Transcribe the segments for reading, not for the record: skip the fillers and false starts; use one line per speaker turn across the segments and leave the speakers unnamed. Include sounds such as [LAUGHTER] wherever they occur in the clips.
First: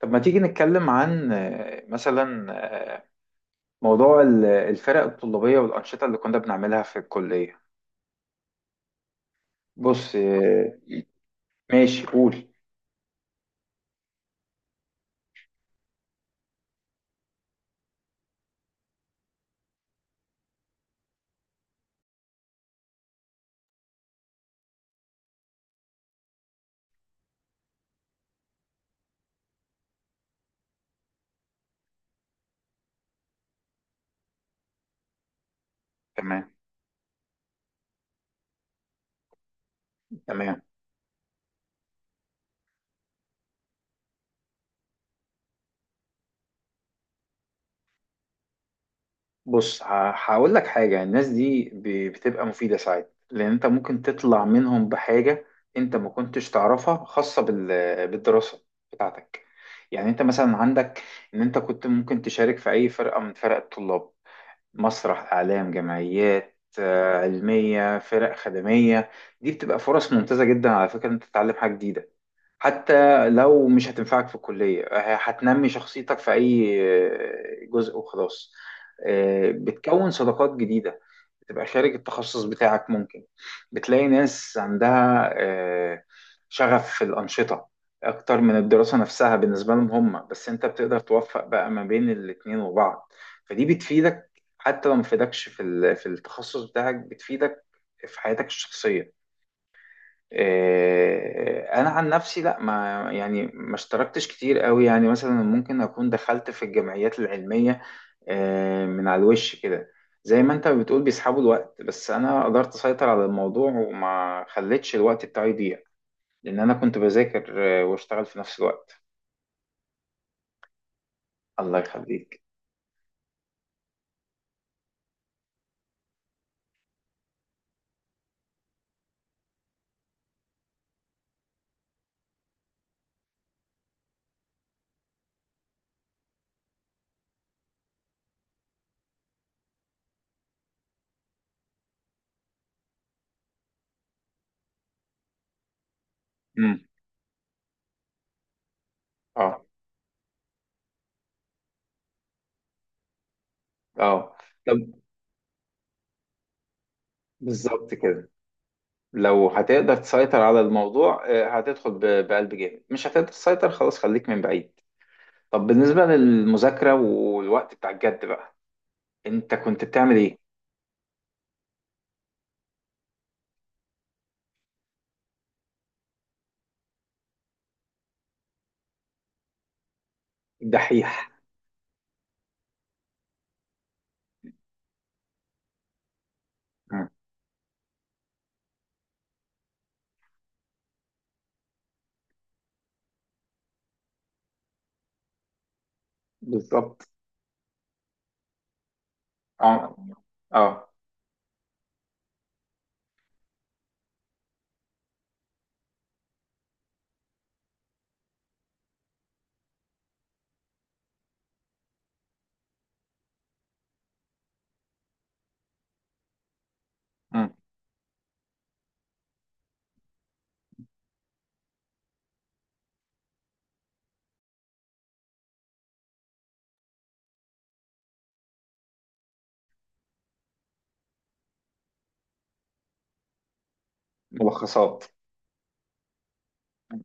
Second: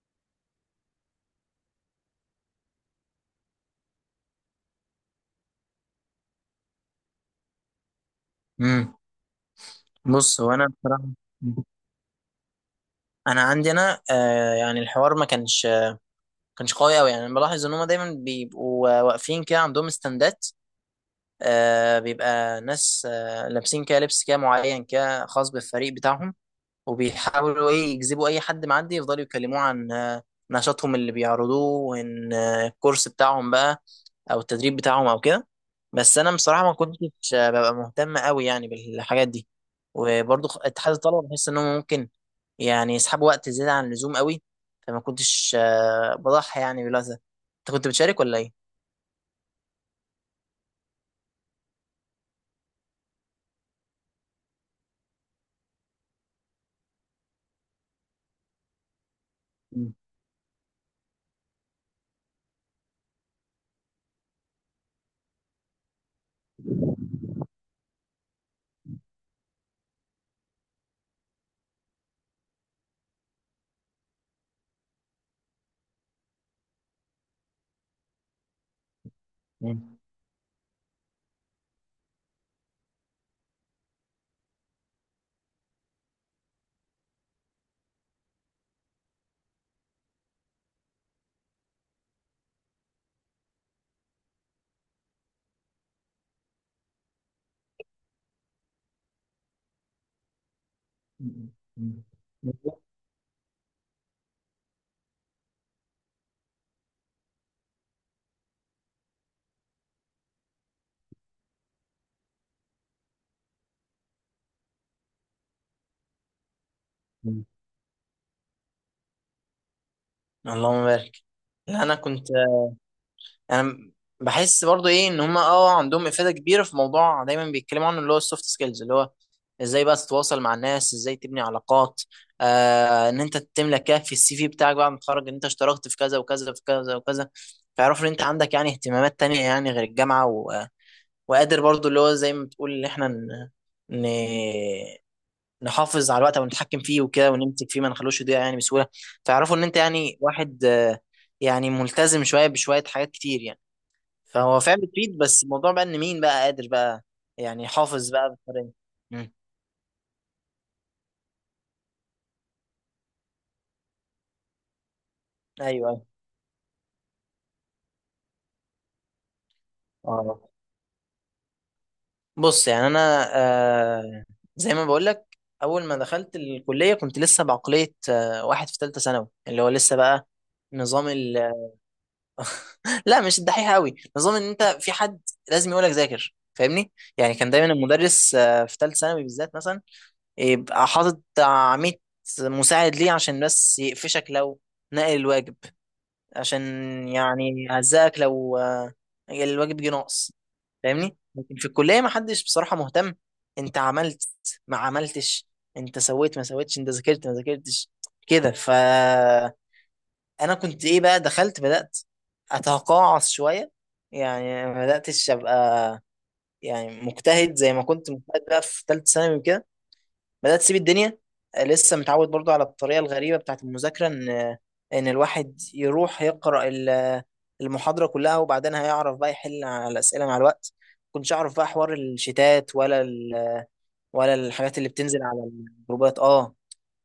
طب ما تيجي نتكلم عن مثلا، آه، موضوع الفرق الطلابية والأنشطة اللي كنا بنعملها في الكلية.
امم
بص
بص هو انا
آه،
بصراحه
ماشي، قول.
عندي انا يعني الحوار ما كانش قوي. يعني انا بلاحظ ان هم دايما بيبقوا واقفين كده عندهم استندات. بيبقى ناس لابسين كده لبس كده معين كده خاص بالفريق بتاعهم، وبيحاولوا ايه يجذبوا اي حد معدي يفضلوا يكلموه عن نشاطهم اللي بيعرضوه، وان الكورس بتاعهم بقى او التدريب بتاعهم او كده. بس انا
تمام.
بصراحه ما كنتش ببقى مهتم قوي يعني بالحاجات دي. وبرضه
تمام.
اتحاد الطلبه بحس انهم ممكن يعني يسحبوا وقت زياده عن اللزوم قوي. فما كنتش بضحي يعني بالوقت ده. انت كنت بتشارك ولا ايه؟
بص، هقول لك حاجة. الناس دي بتبقى مفيدة ساعات، لأن أنت ممكن تطلع منهم بحاجة أنت ما كنتش تعرفها، خاصة بالدراسة بتاعتك.
مم.
يعني أنت مثلا عندك إن أنت كنت ممكن تشارك في أي فرقة من فرق الطلاب، مسرح، اعلام، جمعيات علميه، فرق خدميه. دي بتبقى فرص ممتازه جدا على فكره، ان انت تتعلم حاجه جديده. حتى لو مش هتنفعك في الكلية، هتنمي شخصيتك في أي جزء وخلاص.
مم.
بتكون صداقات جديدة، بتبقى شارك التخصص بتاعك ممكن، بتلاقي ناس عندها شغف في الأنشطة أكتر من الدراسة نفسها بالنسبة لهم هم، بس أنت بتقدر توفق بقى ما بين الاتنين وبعض. فدي بتفيدك، حتى لو ما فيدكش في التخصص بتاعك، بتفيدك في حياتك الشخصية.
مم.
انا عن نفسي، لا، ما يعني ما اشتركتش كتير قوي. يعني مثلا ممكن اكون دخلت في الجمعيات العلميه من على الوش كده، زي ما انت بتقول بيسحبوا الوقت، بس انا قدرت اسيطر على الموضوع وما خليتش الوقت بتاعي يضيع، لان انا كنت
مم.
بذاكر واشتغل في نفس الوقت.
اللهم بارك.
الله
لا انا كنت
يخليك.
انا بحس برضو ايه ان هما اه عندهم افاده كبيره في موضوع دايما بيتكلموا عنه، اللي هو السوفت سكيلز، اللي هو ازاي بقى تتواصل مع الناس، ازاي تبني علاقات. آه، ان انت تملى كده في السي في بتاعك بعد ما تتخرج ان انت اشتركت في كذا وكذا، في كذا وكذا. فيعرفوا ان انت عندك يعني اهتمامات تانية يعني غير الجامعه وقادر برضو اللي هو زي ما بتقول ان احنا ن... نحافظ على الوقت او نتحكم
امم.
فيه وكده ونمسك فيه ما نخلوش يضيع يعني بسهوله. فيعرفوا ان
اه.
انت يعني واحد يعني ملتزم، شويه بشويه حاجات كتير يعني.
اه.
فهو
طب.
فعلا تريد، بس الموضوع بقى ان مين بقى قادر بقى يعني
بالظبط
حافظ بقى
كده.
بالطريقه. مم.
لو هتقدر تسيطر على الموضوع هتدخل بقلب جامد. مش هتقدر تسيطر، خلاص خليك من بعيد. طب
ايوه
بالنسبة
ايوه.
للمذاكرة والوقت بتاع الجد بقى، انت كنت بتعمل
اه
ايه؟
بص يعني انا زي ما بقول لك، اول ما دخلت الكليه كنت لسه بعقليه واحد في ثالثه ثانوي، اللي هو لسه بقى نظام
الدحيح.
ال- [LAUGHS] لا مش الدحيح قوي، نظام ان انت في حد لازم يقولك ذاكر، فاهمني؟
مم.
يعني كان دايما المدرس في ثالث ثانوي بالذات مثلا يبقى حاطط بتاع 100 مساعد ليه عشان بس يقفشك لو نقل الواجب، عشان
بالظبط.
يعني هزقك لو الواجب جه
اه.
ناقص،
اه.
فاهمني؟ لكن في الكليه ما حدش بصراحه مهتم، انت عملت ما عملتش، انت سويت ما سويتش، انت ذاكرت ما ذاكرتش كده. فانا كنت ايه بقى، دخلت بدات اتقاعس شويه، يعني ما بداتش ابقى يعني
مم.
مجتهد زي ما كنت مجتهد بقى في ثالثه ثانوي وكده. بدأت تسيب الدنيا، آه، لسه متعود برضو على الطريقة الغريبة بتاعت المذاكرة، إن الواحد يروح يقرأ المحاضرة كلها وبعدين هيعرف بقى يحل على الأسئلة مع الوقت. كنتش أعرف بقى حوار الشتات، ولا الحاجات اللي
ملخصات.
بتنزل على الجروبات، اه.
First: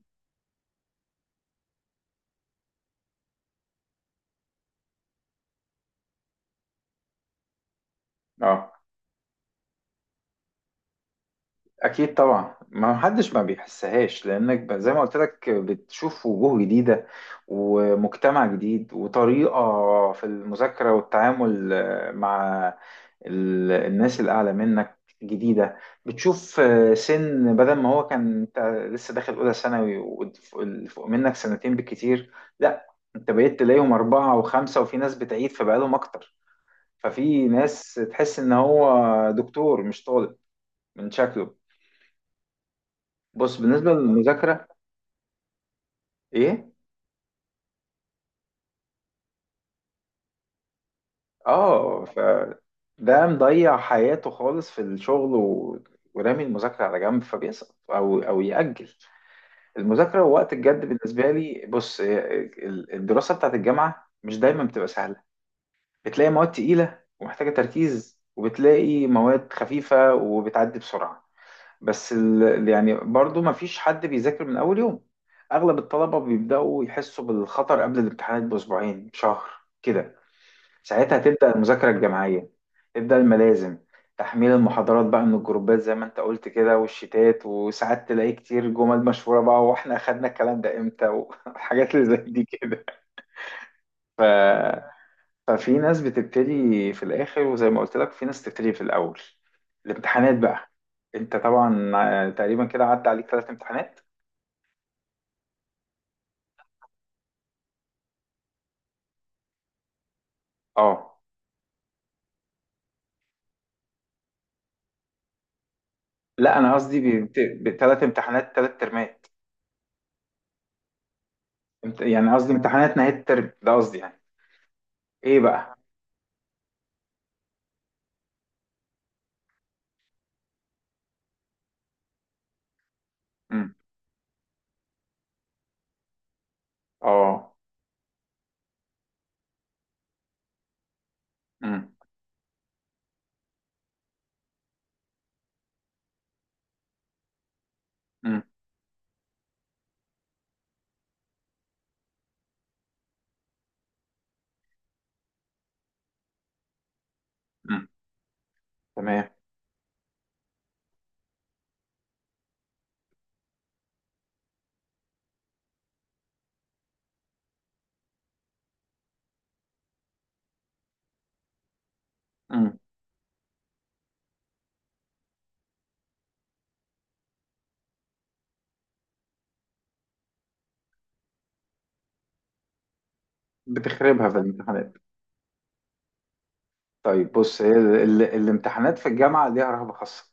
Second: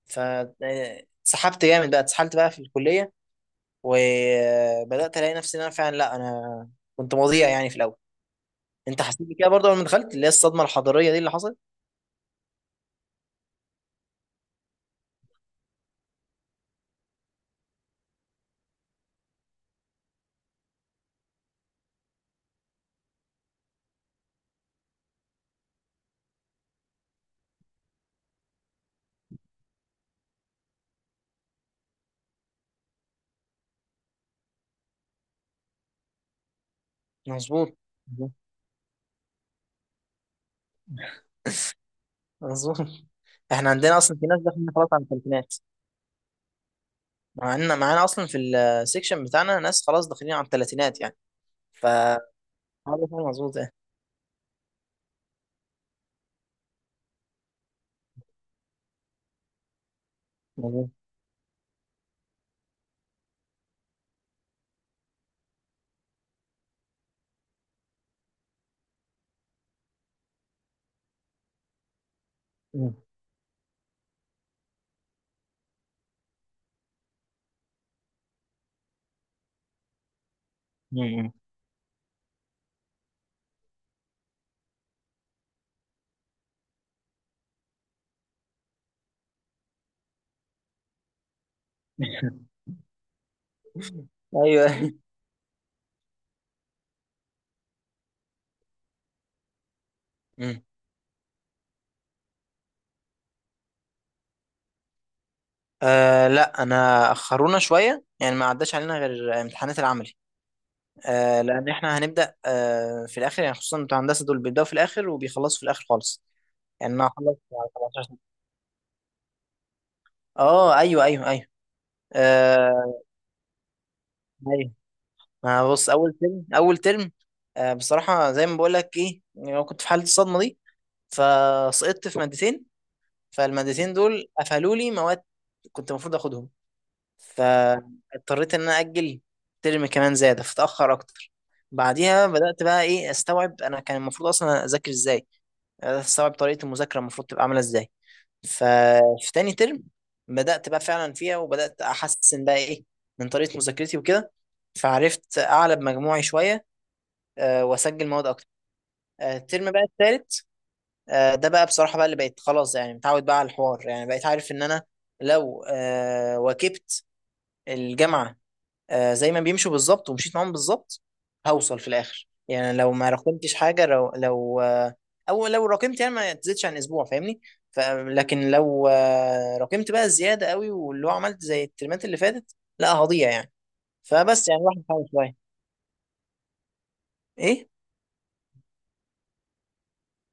ف سحبت جامد بقى، اتسحلت بقى في الكلية، وبدأت ألاقي نفسي إن أنا فعلا لأ، أنا كنت مضيع يعني في الأول.
اه.
أنت حسيت بكده برضه لما دخلت اللي هي الصدمة الحضارية دي اللي حصلت؟
اكيد طبعا، ما حدش ما بيحسهاش، لانك زي ما قلت لك بتشوف وجوه جديده، ومجتمع جديد، وطريقه في المذاكره والتعامل مع الناس الاعلى منك جديده. بتشوف سن، بدل ما هو كان انت لسه داخل اولى ثانوي واللي فوق منك سنتين بالكتير، لا، انت بقيت تلاقيهم اربعه وخمسه، وفي ناس بتعيد فبقالهم اكتر، ففي
مظبوط.
ناس تحس ان هو دكتور مش طالب من شكله.
اظن
بص
احنا
بالنسبة
عندنا اصلا في ناس
للمذاكرة.
داخلين خلاص على الثلاثينات.
ايه.
معانا، معانا اصلا في السكشن بتاعنا ناس خلاص داخلين على الثلاثينات يعني. ف
اه،
هذا
فده
هو مظبوط ايه.
مضيع حياته خالص في الشغل ورامي المذاكرة على جنب، فبيسقط او يأجل المذاكرة وقت الجد.
مظبوط.
بالنسبة لي، بص، إيه، الدراسة بتاعت الجامعة مش دايما بتبقى سهلة. بتلاقي مواد تقيلة ومحتاجة تركيز، وبتلاقي مواد خفيفة وبتعدي بسرعة. بس
مم.
يعني برضو مفيش حد بيذاكر من أول يوم. أغلب الطلبة بيبدأوا يحسوا بالخطر قبل الامتحانات بأسبوعين، بشهر كده. ساعتها
مم.
تبدأ المذاكرة الجماعية، تبدأ الملازم، تحميل المحاضرات بقى من الجروبات زي ما انت قلت كده، والشتات. وساعات تلاقي كتير جمل مشهورة بقى، واحنا اخدنا الكلام ده امتى، وحاجات [LAUGHS] اللي زي دي
[LAUGHS]
كده. ف...
ايوه.
ففي ناس بتبتدي في الآخر، وزي ما قلت لك في ناس بتبتدي في الأول. الامتحانات
مم.
بقى. انت طبعا تقريبا كده عدى عليك ثلاث امتحانات.
آه لا انا اخرونا شويه يعني، ما عداش علينا غير امتحانات العملي.
اه.
آه لان احنا هنبدا آه في الاخر يعني، خصوصا بتوع هندسه دول بيبداوا في الاخر وبيخلصوا في الاخر خالص.
لا، انا
يعني انا
قصدي
هخلص على
بثلاث
17.
امتحانات، ثلاث ترمات.
اه ايوه ايوه ايوه.
يعني قصدي امتحانات
آه،
نهاية الترم ده، قصدي يعني.
أيوه.
ايه
ما
بقى؟
بص، اول ترم آه، بصراحه زي ما بقول لك ايه يعني، أنا كنت في حاله الصدمه دي فسقطت في مادتين،
إمم.
فالمادتين دول قفلوا لي مواد كنت المفروض اخدهم.
اه.
فاضطريت ان انا اجل ترم كمان زياده فتاخر اكتر.
امم.
بعديها بدات بقى ايه استوعب انا كان المفروض اصلا اذاكر ازاي، بدأت استوعب طريقه المذاكره المفروض تبقى عامله ازاي.
امم.
ففي تاني ترم بدات بقى فعلا فيها، وبدات احسن بقى ايه من طريقه مذاكرتي وكده، فعرفت اعلى بمجموعي شويه
امم.
واسجل مواد اكتر.
تمام.
آه، الترم بقى التالت آه، ده بقى بصراحه بقى اللي بقيت خلاص يعني متعود بقى على الحوار، يعني بقيت عارف ان انا لو واكبت الجامعه زي ما بيمشوا بالظبط ومشيت معاهم بالظبط، هوصل في الاخر
امم.
يعني. لو ما راكمتش حاجه، لو لو آه، او لو راكمت يعني ما تزيدش عن اسبوع، فاهمني؟ ف- لكن لو راكمت بقى الزياده قوي واللي هو عملت زي الترمات اللي فاتت، لا هضيع يعني.
بتخربها في
فبس يعني الواحد
الامتحانات.
بيحاول شويه.
طيب بص،
ايه.
هي الامتحانات في الجامعة ليها رهبة خاصة.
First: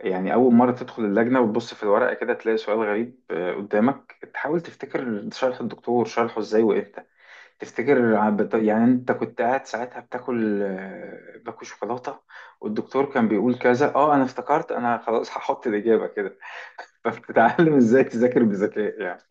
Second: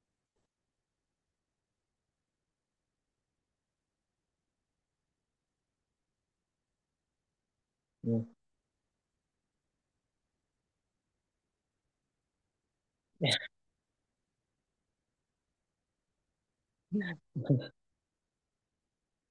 يعني أول مرة تدخل اللجنة وتبص في الورقة كده، تلاقي سؤال غريب قدامك. تحاول تفتكر شرح الدكتور شرحه ازاي وامتى، تفتكر، يعني انت كنت قاعد ساعتها بتاكل آه، باكل شوكولاتة والدكتور كان بيقول كذا، اه انا افتكرت انا خلاص هحط الإجابة كده. فبتتعلم ازاي تذاكر بذكاء يعني.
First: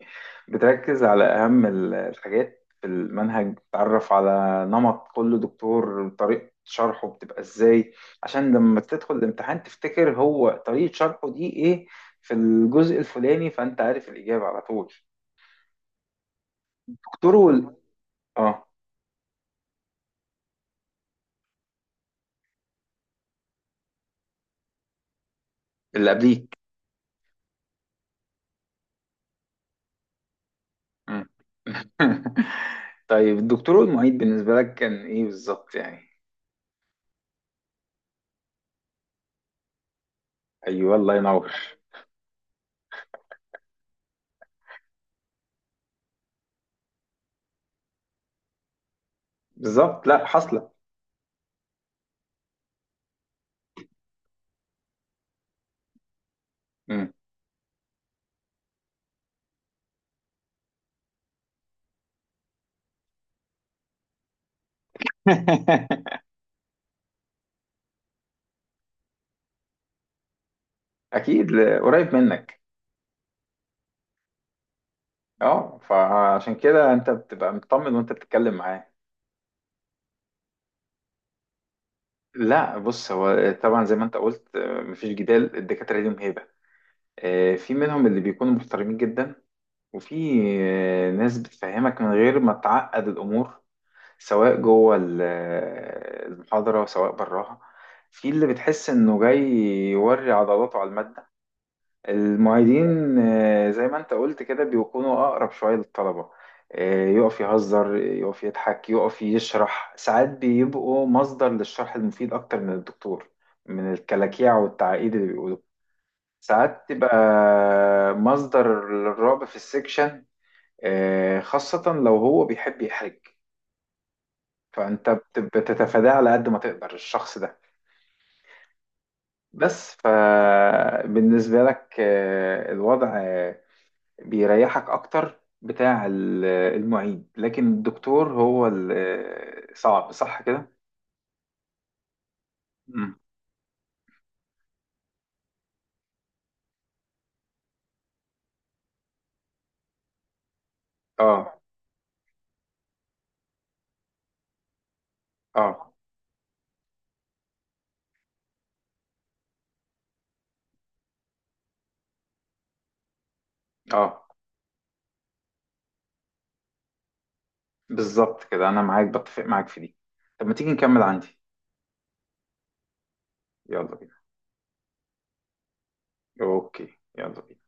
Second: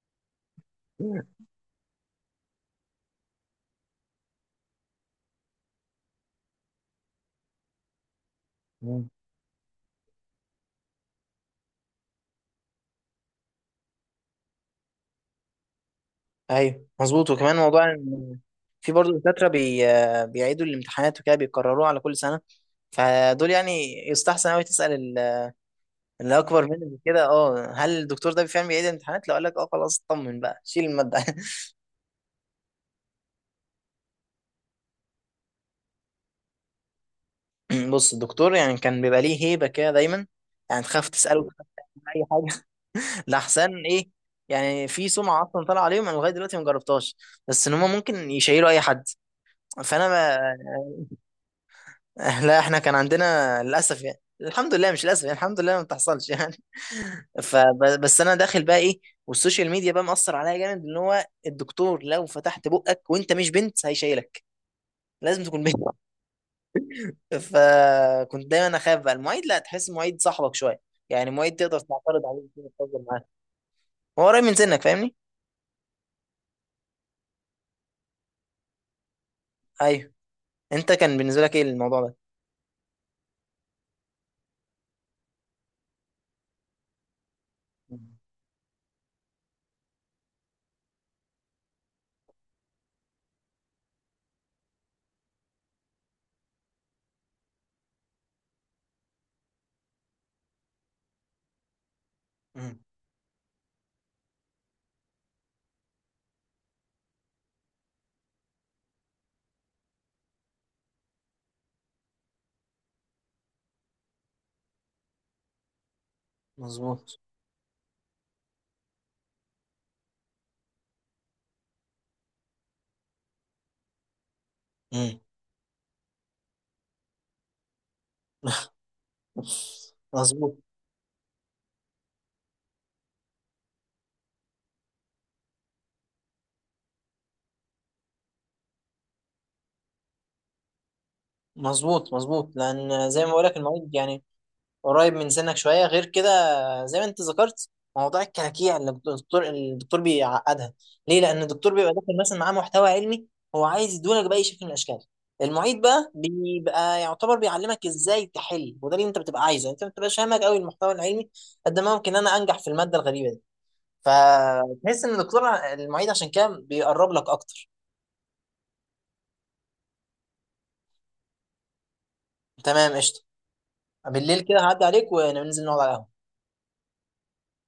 بتركز على اهم الحاجات في المنهج، بتعرف على نمط كل دكتور، طريقة شرحه بتبقى ازاي عشان لما تدخل
[LAUGHS]
الامتحان تفتكر هو طريقة شرحه دي ايه في الجزء الفلاني، فانت عارف الإجابة على طول.
ايوه مظبوط.
دكتور
وكمان
وال...
موضوع إن
اه.
في برضه دكاترة بيعيدوا الامتحانات وكده بيكرروها على كل سنة. فدول يعني يستحسن قوي تسأل
اللي
اللي
قبليك.
أكبر منك كده، اه هل الدكتور ده فعلا بيعيد الامتحانات؟ لو قال لك اه، خلاص اطمن بقى شيل المادة.
مم. [LAUGHS] طيب، الدكتور والمعيد بالنسبة لك كان ايه بالظبط يعني؟
[LAUGHS] بص، الدكتور يعني كان بيبقى ليه هيبة كده دايما، يعني
ايوه،
تخاف
الله
تسأله،
ينور.
تخاف تعمل أي حاجة. [LAUGHS] لحسن إيه، يعني في سمعة أصلا طالعة عليهم أنا لغاية دلوقتي ما جربتهاش، بس إن هم ممكن يشيلوا أي حد.
بالظبط.
فأنا
لا حصلة.
[LAUGHS] لا احنا كان عندنا للاسف يعني، الحمد لله مش للاسف يعني، الحمد لله ما بتحصلش يعني.
مم.
فبس انا داخل بقى ايه، والسوشيال ميديا بقى مأثر عليا جامد ان هو الدكتور لو فتحت بقك وانت مش بنت هيشيلك، لازم تكون بنت.
[LAUGHS]
فكنت دايما اخاف بقى. المعيد لا، تحس المعيد صاحبك شويه، يعني
اكيد،
المعيد تقدر
قريب
تعترض عليه،
منك.
تقدر تهزر معاه، هو قريب من سنك، فاهمني؟
اه، فعشان كده انت بتبقى مطمن وانت بتتكلم معاه.
ايوه. انت كان بالنسبه لك ايه الموضوع ده؟
لا بص، هو طبعا زي ما انت قلت، مفيش جدال، الدكاترة ليهم هيبة. في منهم اللي بيكونوا محترمين جدا، وفي ناس بتفهمك من غير ما تعقد الامور، سواء جوه المحاضرة وسواء براها. في اللي بتحس انه جاي يوري عضلاته على المادة.
مم.
المعيدين زي ما انت قلت كده، بيكونوا اقرب شويه للطلبه. يقف يهزر، يقف يضحك، يقف يشرح. ساعات بيبقوا مصدر للشرح المفيد اكتر من الدكتور، من الكلاكيع والتعقيد اللي بيقولوا. ساعات تبقى
مظبوط.
مصدر للرعب في السكشن، خاصه لو هو بيحب يحرج، فانت
مم.
بتتفاداه على قد ما تقدر الشخص ده. بس
مظبوط.
فبالنسبه لك الوضع بيريحك اكتر بتاع المعيد، لكن الدكتور هو صعب، صح كده؟
مظبوط. مظبوط لان
مم.
زي ما بقولك المعيد يعني قريب من سنك شويه، غير كده زي ما انت ذكرت موضوع الكراكيع اللي الدكتور بيعقدها ليه، لان
اه.
الدكتور بيبقى داخل مثلا معاه محتوى علمي هو عايز يدولك باي شكل من الاشكال. المعيد
اه.
بقى بيبقى يعتبر بيعلمك ازاي تحل، وده اللي انت بتبقى عايزه، يعني انت ما بتبقاش فاهمك قوي المحتوى العلمي قد ما ممكن انا انجح في الماده الغريبه دي.
اه.
فتحس ان الدكتور المعيد عشان كده بيقرب لك اكتر.
بالظبط كده، انا معاك، بتفق معاك في دي. طب ما تيجي نكمل عندي.
تمام قشطه.
يلا بينا.
بالليل كده هعدي عليك وننزل نقعد على القهوه.
اوكي، يلا بينا.